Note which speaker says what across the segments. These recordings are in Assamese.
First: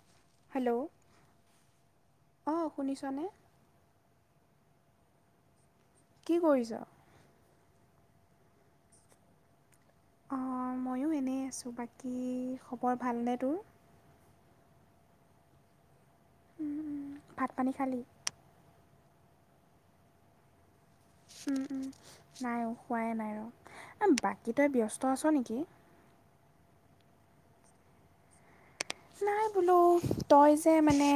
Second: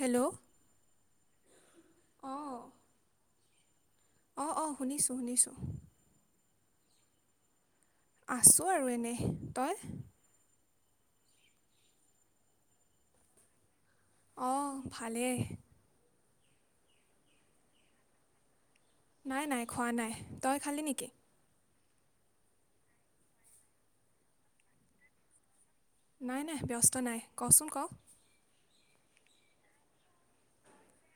Speaker 1: হেল্ল'
Speaker 2: হেল্ল' অ', শুনিছনে?
Speaker 1: অ', অ', শুনিছোঁ শুনিছোঁ।
Speaker 2: কি কৰিছ?
Speaker 1: আছো আৰু এনে। তই?
Speaker 2: অ', ময়ো এনেই আছোঁ। বাকী খবৰ ভালনে তোৰ?
Speaker 1: অ', ভালেই।
Speaker 2: উম, উম, ভাত পানী খালী?
Speaker 1: নাই নাই খোৱা নাই। তই খালি নেকি?
Speaker 2: উম, উম, নাই অ', খোৱাই নাই ৰ' বাকী তই ব্যস্ত আছ নেকি?
Speaker 1: নাই নাই ব্যস্ত নাই কচোন ক'?
Speaker 2: নাই বোলো তই যে মানে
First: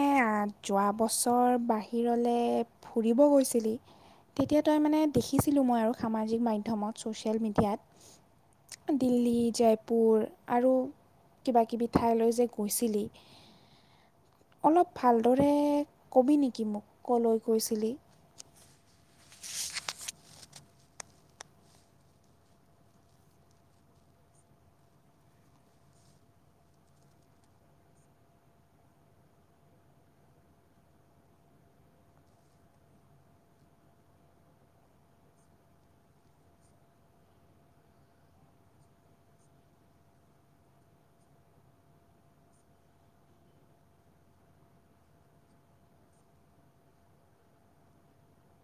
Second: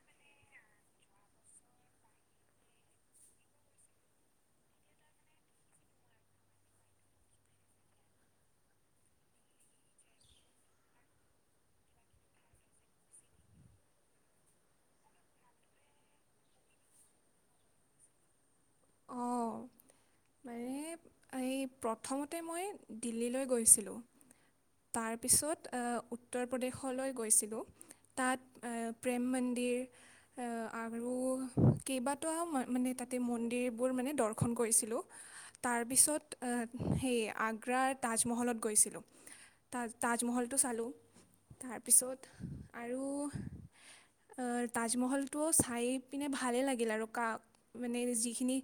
Speaker 2: যোৱা বছৰ বাহিৰলৈ ফুৰিব গৈছিলি। তেতিয়া তই মানে দেখিছিলোঁ মই আৰু সামাজিক মাধ্যমত ছ'চিয়েল মিডিয়াত। দিল্লী, জয়পুৰ আৰু কিবা কিবি ঠাইলৈ যে গৈছিলি। অলপ ভালদৰে ক'বি নেকি মোক ক'লৈ গৈছিলি?
Speaker 1: অ'। মানে এই প্ৰথমতে মই দিল্লীলৈ গৈছিলোঁ। তাৰপিছত উত্তৰ প্ৰদেশলৈ গৈছিলোঁ। তাত প্ৰেম মন্দিৰ আৰু কেইবাটাও মানে তাতে মন্দিৰবোৰ মানে দৰ্শন কৰিছিলোঁ। তাৰপিছত সেই আগ্ৰাৰ তাজমহলত গৈছিলোঁ। তা-তাজমহলটো চালো, আৰু তাজমহলটো চাই পিনে ভালেই লাগিল আৰু কা মানে যিখিনি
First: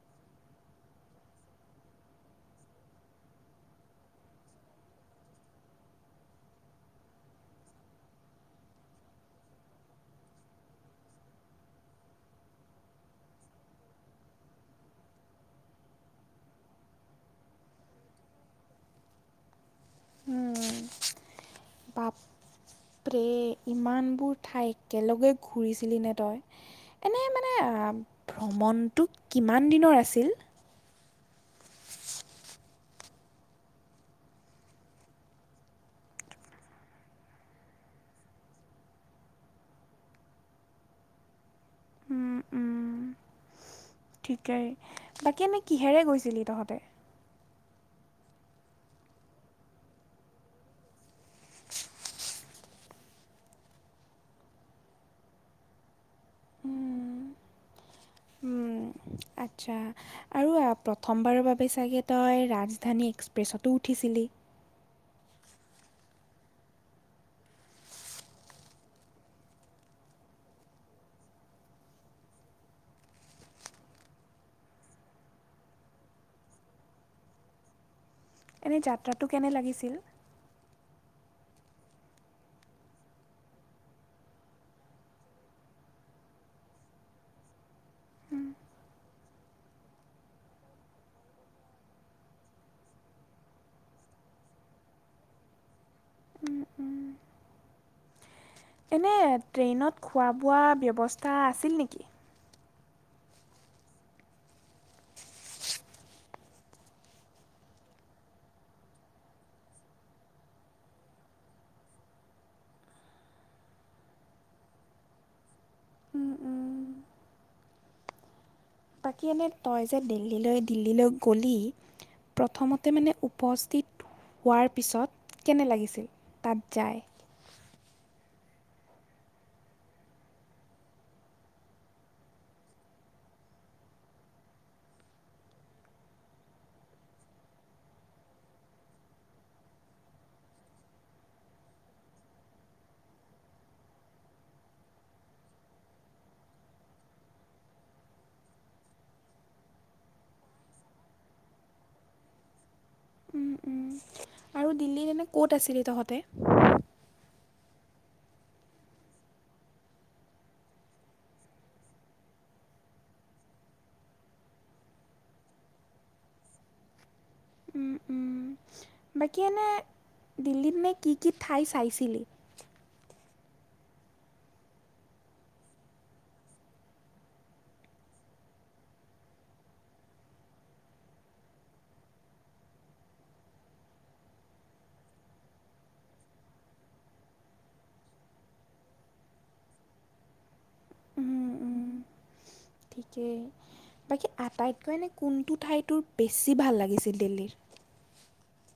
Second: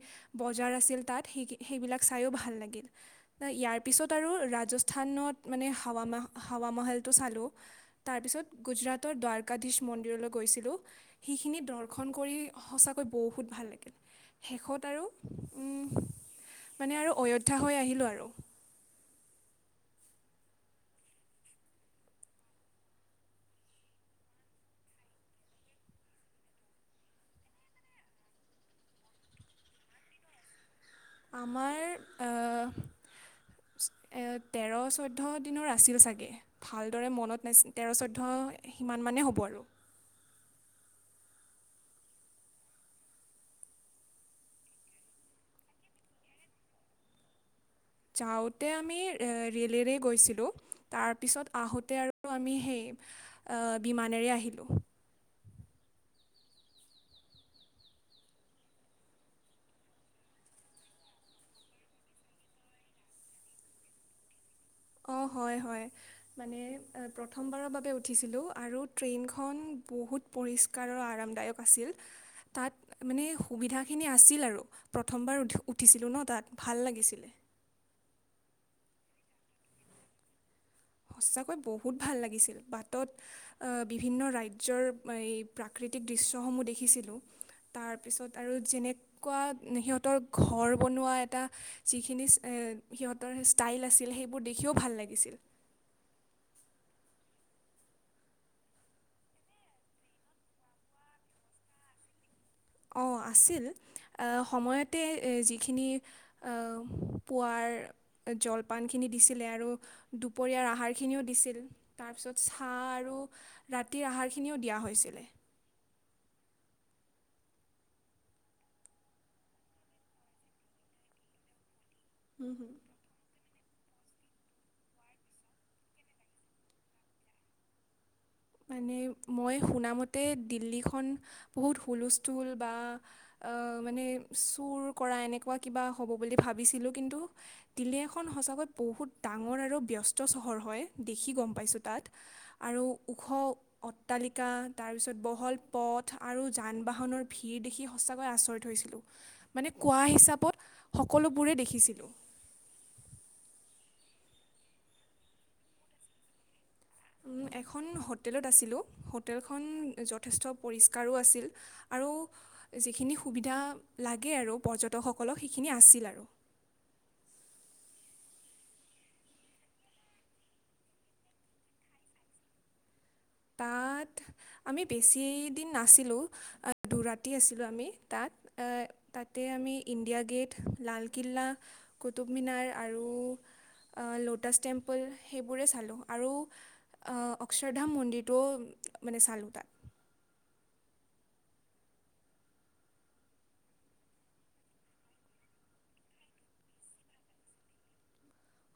Speaker 1: বজাৰ আছিল তাত সেই-সেইবিলাক চাইও ভাল লাগিল। ইয়াৰ পিছত আৰু ৰাজস্থানত মানে হাৱা ম হাৱা মহলটো চালোঁ। তাৰপিছত গুজৰাটৰ দ্বাৰকাাধীশ মন্দিৰলৈ গৈছিলোঁ। সেইখিনি দৰ্শন কৰি সঁচাকৈ বহুত ভাল লাগিল। শেষত আৰু উম মানে আৰু অযোধ্যা হৈ আহিলোঁ আৰু।
Speaker 2: উম, বাপ পৰে ইমানবোৰ ঠাই একেলগে ঘূৰিছিলি নে তই? এনেই মানে ভ্ৰমণটো কিমান দিনৰ আছিল?
Speaker 1: আমাৰ তেৰ চৈধ্য দিনৰ আছিল চাগে। ভালদৰে মনত নাই, তেৰ চৈধ্য সিমান মানেই হ'ব আৰু।
Speaker 2: উম, উম, ঠিকেই, বাকী এনেই কিহেৰে গৈছিলি তহঁতে?
Speaker 1: যাওঁতে আমি ৰে'লেৰে গৈছিলোঁ, তাৰপিছত আহোঁতে আৰু আমি সেই আহ বিমানেৰে আহিলোঁ।
Speaker 2: উম, আচ্ছা। আৰু প্ৰথমবাৰৰ বাবে চাগে তই ৰাজধানী এক্সপ্ৰেছতো উঠিছিলি?
Speaker 1: অঁ
Speaker 2: [inaudible]
Speaker 1: হয়, হয় মানে প্ৰথমবাৰৰ বাবে উঠিছিলোঁ, আৰু ট্ৰেইনখন বহুত পৰিষ্কাৰ আৰু আৰামদায়ক আছিল, তাত মানে সুবিধাখিনি আছিল আৰু। প্ৰথমবাৰ উঠিছিলোঁ ন তাত ভাল লাগিছিলে।
Speaker 2: এনেই যাত্ৰাটো কেনে লাগিছিল?
Speaker 1: সঁচাকৈ বহুত ভাল লাগিছিল, বাটত আহ বিভিন্ন ৰাজ্যৰ এই প্ৰাকৃতিক দৃশ্যসমূহ দেখিছিলোঁ। তাৰপিছত আৰু যেনেকুৱা সিহঁতৰ ঘৰ বনোৱা এটা যিখিনি সিহঁতৰ ষ্টাইল আছিল সেইবোৰ দেখিও ভাল লাগিছিল।
Speaker 2: উম এনেই ট্ৰেইনত খোৱা বোৱা ব্যৱস্থা আছিল নেকি?
Speaker 1: অ আছিল, সময়তে এ যিখিনি পুৱাৰ জলপানখিনি দিছিলে আৰু দুপৰীয়াৰ আহাৰখিনিও দিছিল। তাৰপিছত চাহ আৰু ৰাতিৰ আহাৰখিনিও দিয়া হৈছিলে।
Speaker 2: উম, উম। বাকী এনেই তই যে দিল্লীলৈ দিল্লীলৈ গ'লি প্ৰথমতে মানে উপস্থিত হোৱাৰ পিছত কেনে লাগিছিল তাত যায়?
Speaker 1: মানে মই শুনামতে দিল্লীখন বহুত হুলস্থুল বা আহ মানে চুৰ কৰা এনেকুৱা কিবা হ'ব বুলি ভাবিছিলো কিন্তু দিল্লী এখন সঁচাকৈ বহুত ডাঙৰ আৰু ব্যস্ত চহৰ হয়, দেখি গ'ম পাইছোঁ তাত। আৰু ওখ অট্টালিকা তাৰপিছত বহল পথ আৰু যান বাহনৰ ভিৰ দেখি সঁচাকৈ আচৰি হৈছিলোঁ। মানে কোৱা হিচাবত সকলোবোৰে দেখিছিলোঁ।
Speaker 2: উম উম আৰু দিল্লীত এনেই ক'ত আছিলি? তহঁতে।
Speaker 1: উম এখন হোটেলত আছিলোঁ হোটেলখন যথেষ্ট পৰিস্কাৰো আছিল আৰু যিখিনি সুবিধা লাগে আৰু পৰ্যটকসকলক সেইখিনি আছিল আৰু
Speaker 2: উম উম বাকী এনে দিল্লীত মেইন কি কি ঠাই চাইছিলি
Speaker 1: তাত
Speaker 2: [inaudible]
Speaker 1: আমি বেছি দিন নাছিলোঁ দু ৰাতি আছিলোঁ আমি তাত আহ‌ তাতে আমি ইণ্ডিয়া গেট লালকিল্লা কুটুব মিনাৰ আৰু আহ ল'টাছ টেম্পল সেইবোৰে চালোঁ আৰু অক্ষৰধাম মন্দিৰ তো মানে চালোঁ তাত
Speaker 2: উম উম ঠিকেই বাকী আটাইতকৈ এনেই কোনটো ঠাই তোৰ বেছি ভাল লাগিছিল দিল্লীৰ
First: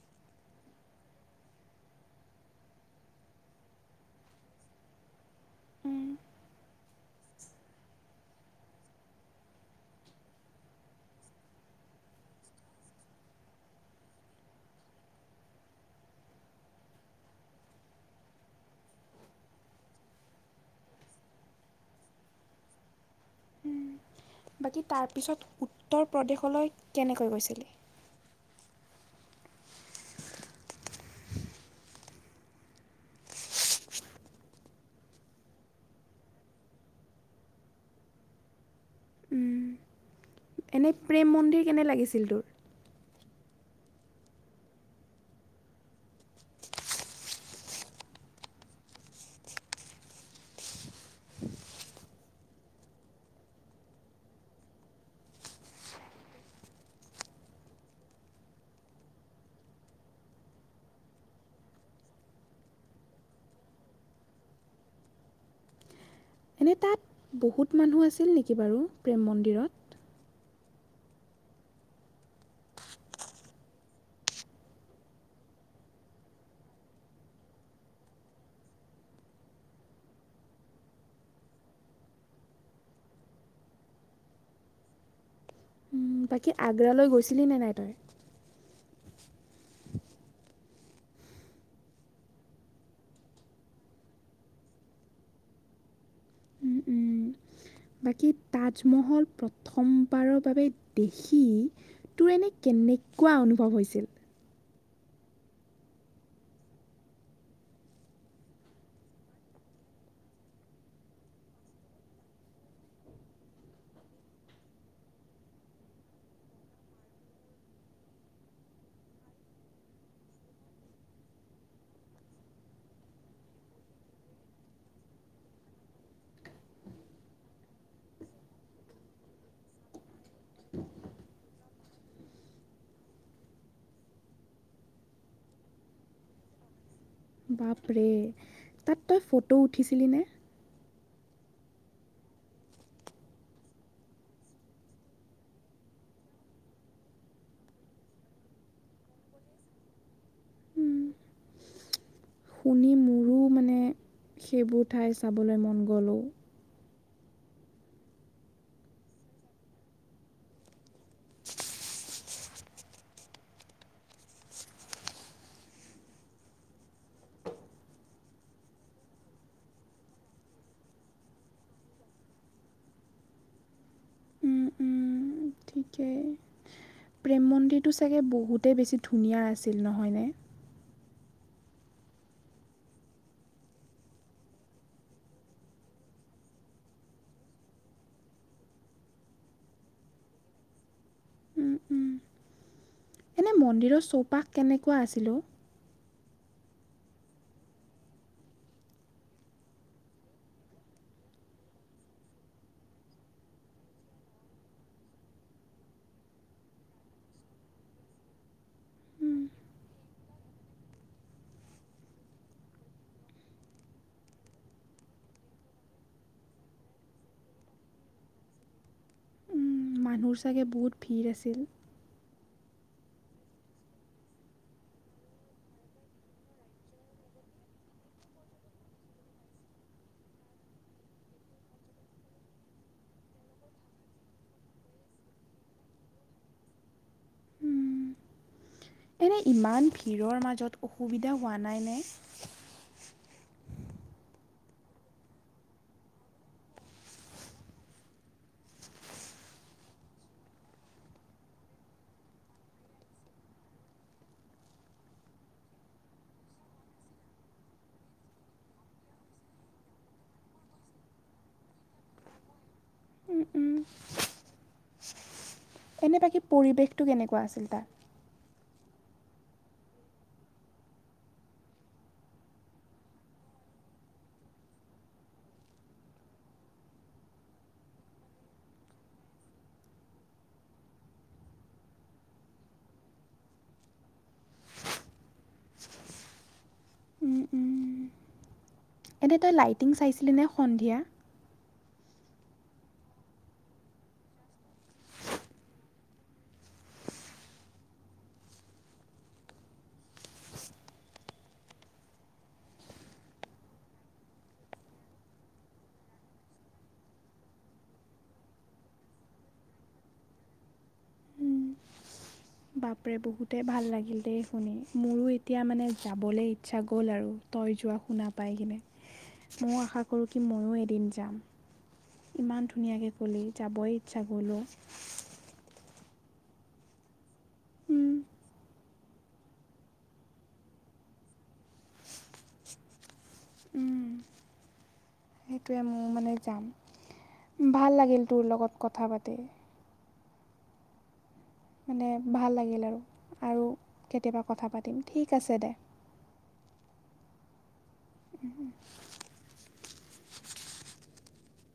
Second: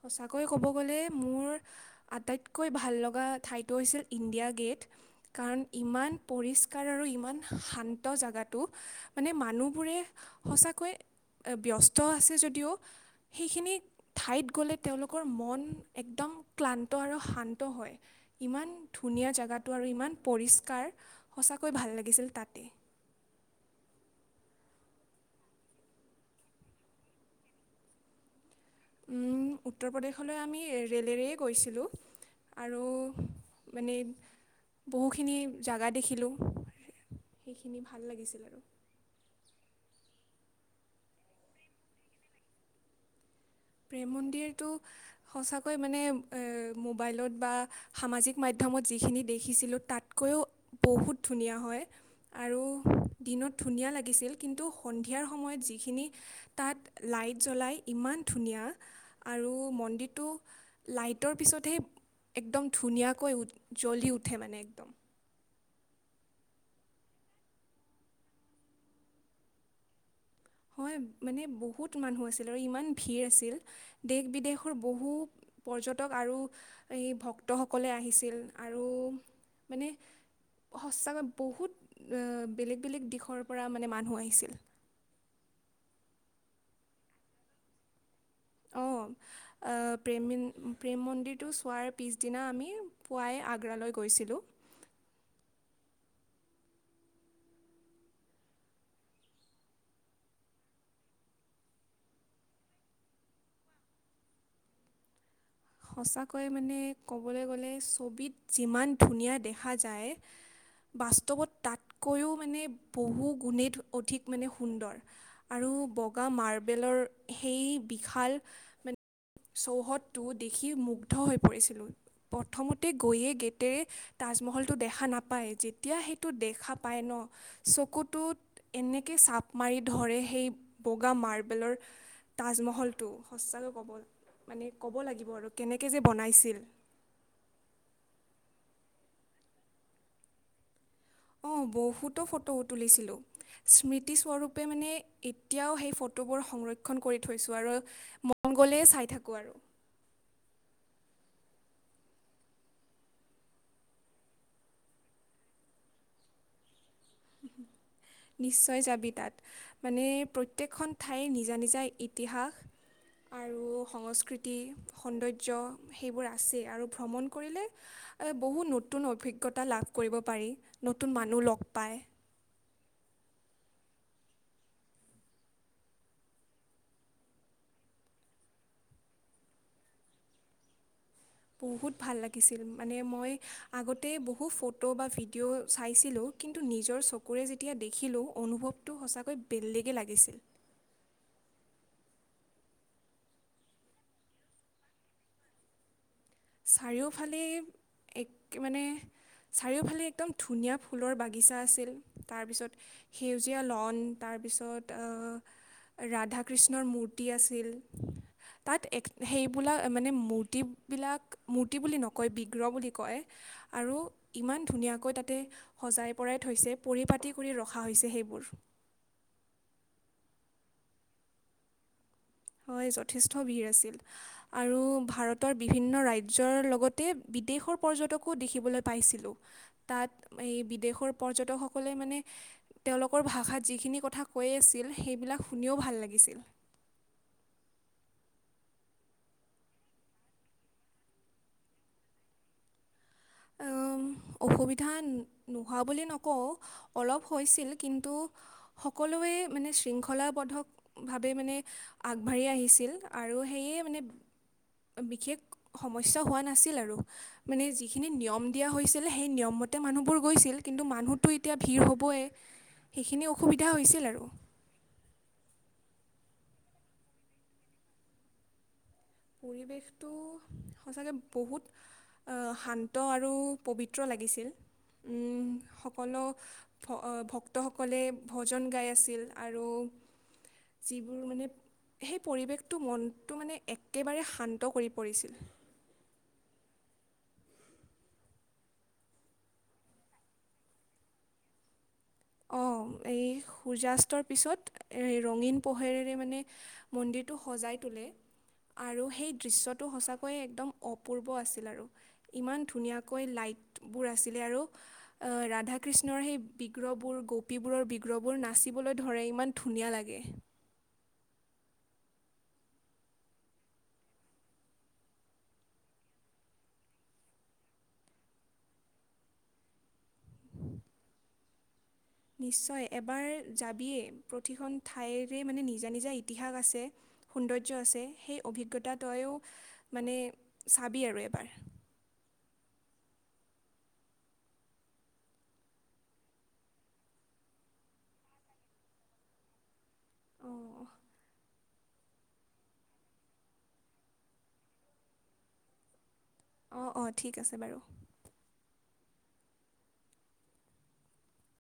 Speaker 1: সঁচাকৈয়ে ক'ব গ'লে মোৰ আটাইতকৈ ভাল লগা ঠাইটো হৈছিল ইণ্ডিয়া গেট কাৰণ
Speaker 2: উম,
Speaker 1: ইমান পৰিষ্কাৰ আৰু ইমান শান্ত জাগাটো মানে মানুহবোৰে সঁচাকৈ ব্যস্ত আছে যদিও সেইখিনি ঠাইত গ'লে তেওঁলোকৰ মন একদম ক্লান্ত আৰু শান্ত হয়। ইমান ধুনীয়া জেগাটো আৰু ইমান পৰিষ্কাৰ সঁচাকৈ ভাল লাগিছিল তাতে
Speaker 2: বাকী তাৰপিছত উত্তৰ প্ৰদেশলৈ কেনেকৈ গৈছিলি
Speaker 1: উম উত্তৰ প্ৰদেশলৈ আমি ৰে'লেৰেই গৈছিলোঁ আৰু মানে বহুখিনি জাগা দেখিলোঁ সেইখিনি ভাল লাগিছিল আৰু
Speaker 2: এনেই প্ৰেম মন্দিৰ কেনে লাগিছিল তোৰ
Speaker 1: প্ৰেম মন্দিৰটো সঁচাকৈ মানে এ মোবাইলত বা সামাজিক মাধ্যমত যিখিনি দেখিছিলোঁ তাতকৈও বহুত ধুনীয়া হয় আৰু দিনত ধুনীয়া লাগিছিল কিন্তু সন্ধিয়াৰ সময়ত যিখিনি তাত লাইট জ্বলাই ইমান ধুনীয়া আৰু মন্দিৰটো লাইটৰ পিছতহে একদম ধুনীয়াকৈ জ্বলি উঠে মানে একদম
Speaker 2: এনেই তাত বহুত মানুহ আছিল নেকি বাৰু প্ৰেম মন্দিৰত
Speaker 1: হয় মানে বহুত মানুহ আছিল আৰু ইমান ভিৰ আছিল দেশ বিদেশৰ বহু পৰ্যটক আৰু এই ভক্তসকলে আহিছিল আৰু মানে সঁচাকৈ বহুত এ বেলেগ বেলেগ দেশৰ পৰা মানে মানুহ আহিছিল
Speaker 2: উম বাকী আগ্ৰালৈ গৈছিলি নে নাই তই [unintelligible]
Speaker 1: আ প্ৰেম ম প্ৰেম মন্দিৰটো চোৱাৰ পিছদিনা আমি পুৱাই আগ্ৰালৈ গৈছিলোঁ
Speaker 2: উম, উম। বাকী তাজমহল প্ৰথমবাৰৰ বাবে দেখি তোৰ এনে কেনেকুৱা অনুভৱ হৈছিল
Speaker 1: সঁচাকৈ মানে ক'বলৈ গ'লে ছবিত যিমান ধুনীয়া দেখা যায় বাস্তৱত তাতকৈও মানে বহু গুণেই অধিক মানে সুন্দৰ আৰু বগা মাৰ্বেলৰ সেই বিশাল মানে চৌহদটো দেখি মুগ্ধ হৈ পৰিছিলোঁ প্ৰথমতে গৈয়ে গেটেৰে তাজমহলটো দেখা নাপায় যেতিয়া সেইটো দেখা পায় ন চকুটোত এনেকে চাপ মাৰি ধৰে সেই বগা মাৰ্বেলৰ তাজমহলটো সঁচাকৈ ক'ব মানে ক'ব লাগিব আৰু কেনেকৈ যে বনাইছিল
Speaker 2: বাপৰে তাত তই ফটো উঠিছিলি নে
Speaker 1: অ বহুতো ফটো তুলিছিলোঁ স্মৃতিস্বৰূপে মানে এতিয়াও সেই ফটোবোৰ সংৰক্ষণ কৰি থৈছোঁ আৰু মন গ'লেই চাই থাকো আৰু
Speaker 2: উম, শুনি মোৰো মানে সেইবোৰ ঠাই চাবলৈ মন গ'ল অ। [inaudible]
Speaker 1: নিশ্চয় যাবি তাত মানে প্ৰত্যেকখন ঠাইৰ নিজা নিজা ইতিহাস আৰু সংস্কৃতি, সৌন্দৰ্য সেইবোৰ আছেই আৰু ভ্ৰমণ কৰিলে বহু নতুন অভিজ্ঞতা লাভ কৰিব পাৰি নতুন মানুহ লগ পায়।
Speaker 2: উম, উম, ঠিকেই প্ৰেম মন্দিৰটো চাগে বহুতেই বেছি ধুনীয়া আছিল নহয়নে?
Speaker 1: বহুত ভাল লাগিছিল মানে মই আগতে বহু ফটো বা ভিডিঅ' চাইছিলোঁ কিন্তু নিজৰ চকুৰে যেতিয়া দেখিলোঁ অনুভৱটো সঁচাকৈ বেলেগে লাগিছিল।
Speaker 2: এনেই মন্দিৰৰ চৌপাশ কেনেকুৱা আছিল অ
Speaker 1: চাৰিওফালে এক মানে চাৰিওফালে একদম ধুনীয়া ফুলৰ বাগিচা আছিল তাৰপিছত সেউজীয়া ল'ন তাৰপিছত অহ ৰাধা কৃষ্ণৰ মূৰ্তি আছিল। তাত এক,
Speaker 2: উম,
Speaker 1: সেইবোলা মানে মূৰ্তিবিলাক মূৰ্তি বুলি নকয় বিগ্ৰহ বুলি কয় আৰু ইমান ধুনীয়াকৈ তাতে সজাই পৰাই থৈছে, পৰিপাতি কৰি ৰখা হৈছে সেইবোৰ।
Speaker 2: উম, মানুহৰ চাগে বহুত ভিৰ আছিল।
Speaker 1: হয়, যথেষ্ট ভিৰ আছিল। আৰু ভাৰতৰ বিভিন্ন ৰাজ্যৰ লগতে বিদেশৰ পৰ্যটকো দেখিবলৈ পাইছিলোঁ। তাত এই বিদেশৰ পৰ্যটকসকলে মানে তেওঁলোকৰ ভাষাত যিখিনি কথা কৈ আছিল সেইবিলাক শুনিও ভাল লাগিছিল।
Speaker 2: উম, এনে ইমান ভিৰৰ মাজত অসুবিধা হোৱা নাই নে?
Speaker 1: উম, অসুবিধা নোহোৱা বুলি নকওঁ, অলপ হৈছিল কিন্তু সকলোৱে মানে শৃংখলাবদ্ধভাৱে মানে আগবাঢ়ি আহিছিল আৰু সেয়ে মানে বিশেষ সমস্যা হোৱা নাছিল আৰু মানে যিখিনি নিয়ম দিয়া হৈছিল সেই নিয়মমতে মানুহবোৰ গৈছিল কিন্তু মানুহতো এতিয়া ভিৰ হ'বই। সেইখিনি
Speaker 2: উম,
Speaker 1: অসুবিধা
Speaker 2: উম।
Speaker 1: হৈছিল আৰু।
Speaker 2: এনে বাকী পৰিৱেশটো কেনেকুৱা আছিল তাৰ?
Speaker 1: পৰিৱেশটো সঁচাকে বহুত শান্ত আৰু পবিত্ৰ লাগিছিল। উম, সকলো ভ-ভক্তসকলে ভজন গাই আছিল আৰু যিবোৰ মানে সেই পৰিৱেশটো মনটো মানে এক একেবাৰে শান্ত কৰি পৰিছিল।
Speaker 2: উম উম। এনে তই লাইটিং চাইছিলি নে সন্ধিয়া?
Speaker 1: অ', এই সূৰ্যাস্তৰ পিছত এই ৰঙীন পোহেৰেৰে মানে মন্দিৰটো সজাই তোলে। আৰু সেই দৃশ্যটো সঁচাকৈয়ে একদম অপূৰ্ব আছিল আৰু। ইমান ধুনীয়াকৈ লাইটবোৰ আছিলে আৰু ৰাধা কৃষ্ণৰ সেই বিগ্ৰহ গোপীবোৰৰ বিগ্ৰহবোৰ নাচিবলৈ ধৰে ইমান ধুনীয়া লাগে।
Speaker 2: বাপৰে বহুতেই ভাল লাগিল দেই শুনি, মোৰো এতিয়া মানে যাবলৈ ইচ্ছা গ'ল আৰু। তই যোৱা শুনা পাই কিনে, ময়ো আশা কৰোঁ কি ময়ো এদিন যাম। ইমান
Speaker 1: নিশ্চয়
Speaker 2: ধুনীয়াকৈ
Speaker 1: এবাৰ
Speaker 2: ক'লি যাবই
Speaker 1: যাবিয়েই
Speaker 2: ইচ্ছা গ'ল অ'
Speaker 1: প্ৰতিখন ঠাইৰ সেই মানে নিজা নিজা ইতিহাস আছে, সৌন্দৰ্য্য আছে,
Speaker 2: উম,
Speaker 1: সেই অভিজ্ঞতা তইও মানে চাবি আৰু এবাৰ।
Speaker 2: উম। সেইটোৱে মোৰ মানে যাম। ভাল লাগিল তোৰ লগত কথা পাতি।
Speaker 1: অহ।
Speaker 2: মানে ভাল লাগিল আৰু। আৰু কেতিয়াবা কথা পাতিম ঠিক আছে দে।
Speaker 1: অ', অ', ঠিক আছে বাৰু।
Speaker 2: [inaudible]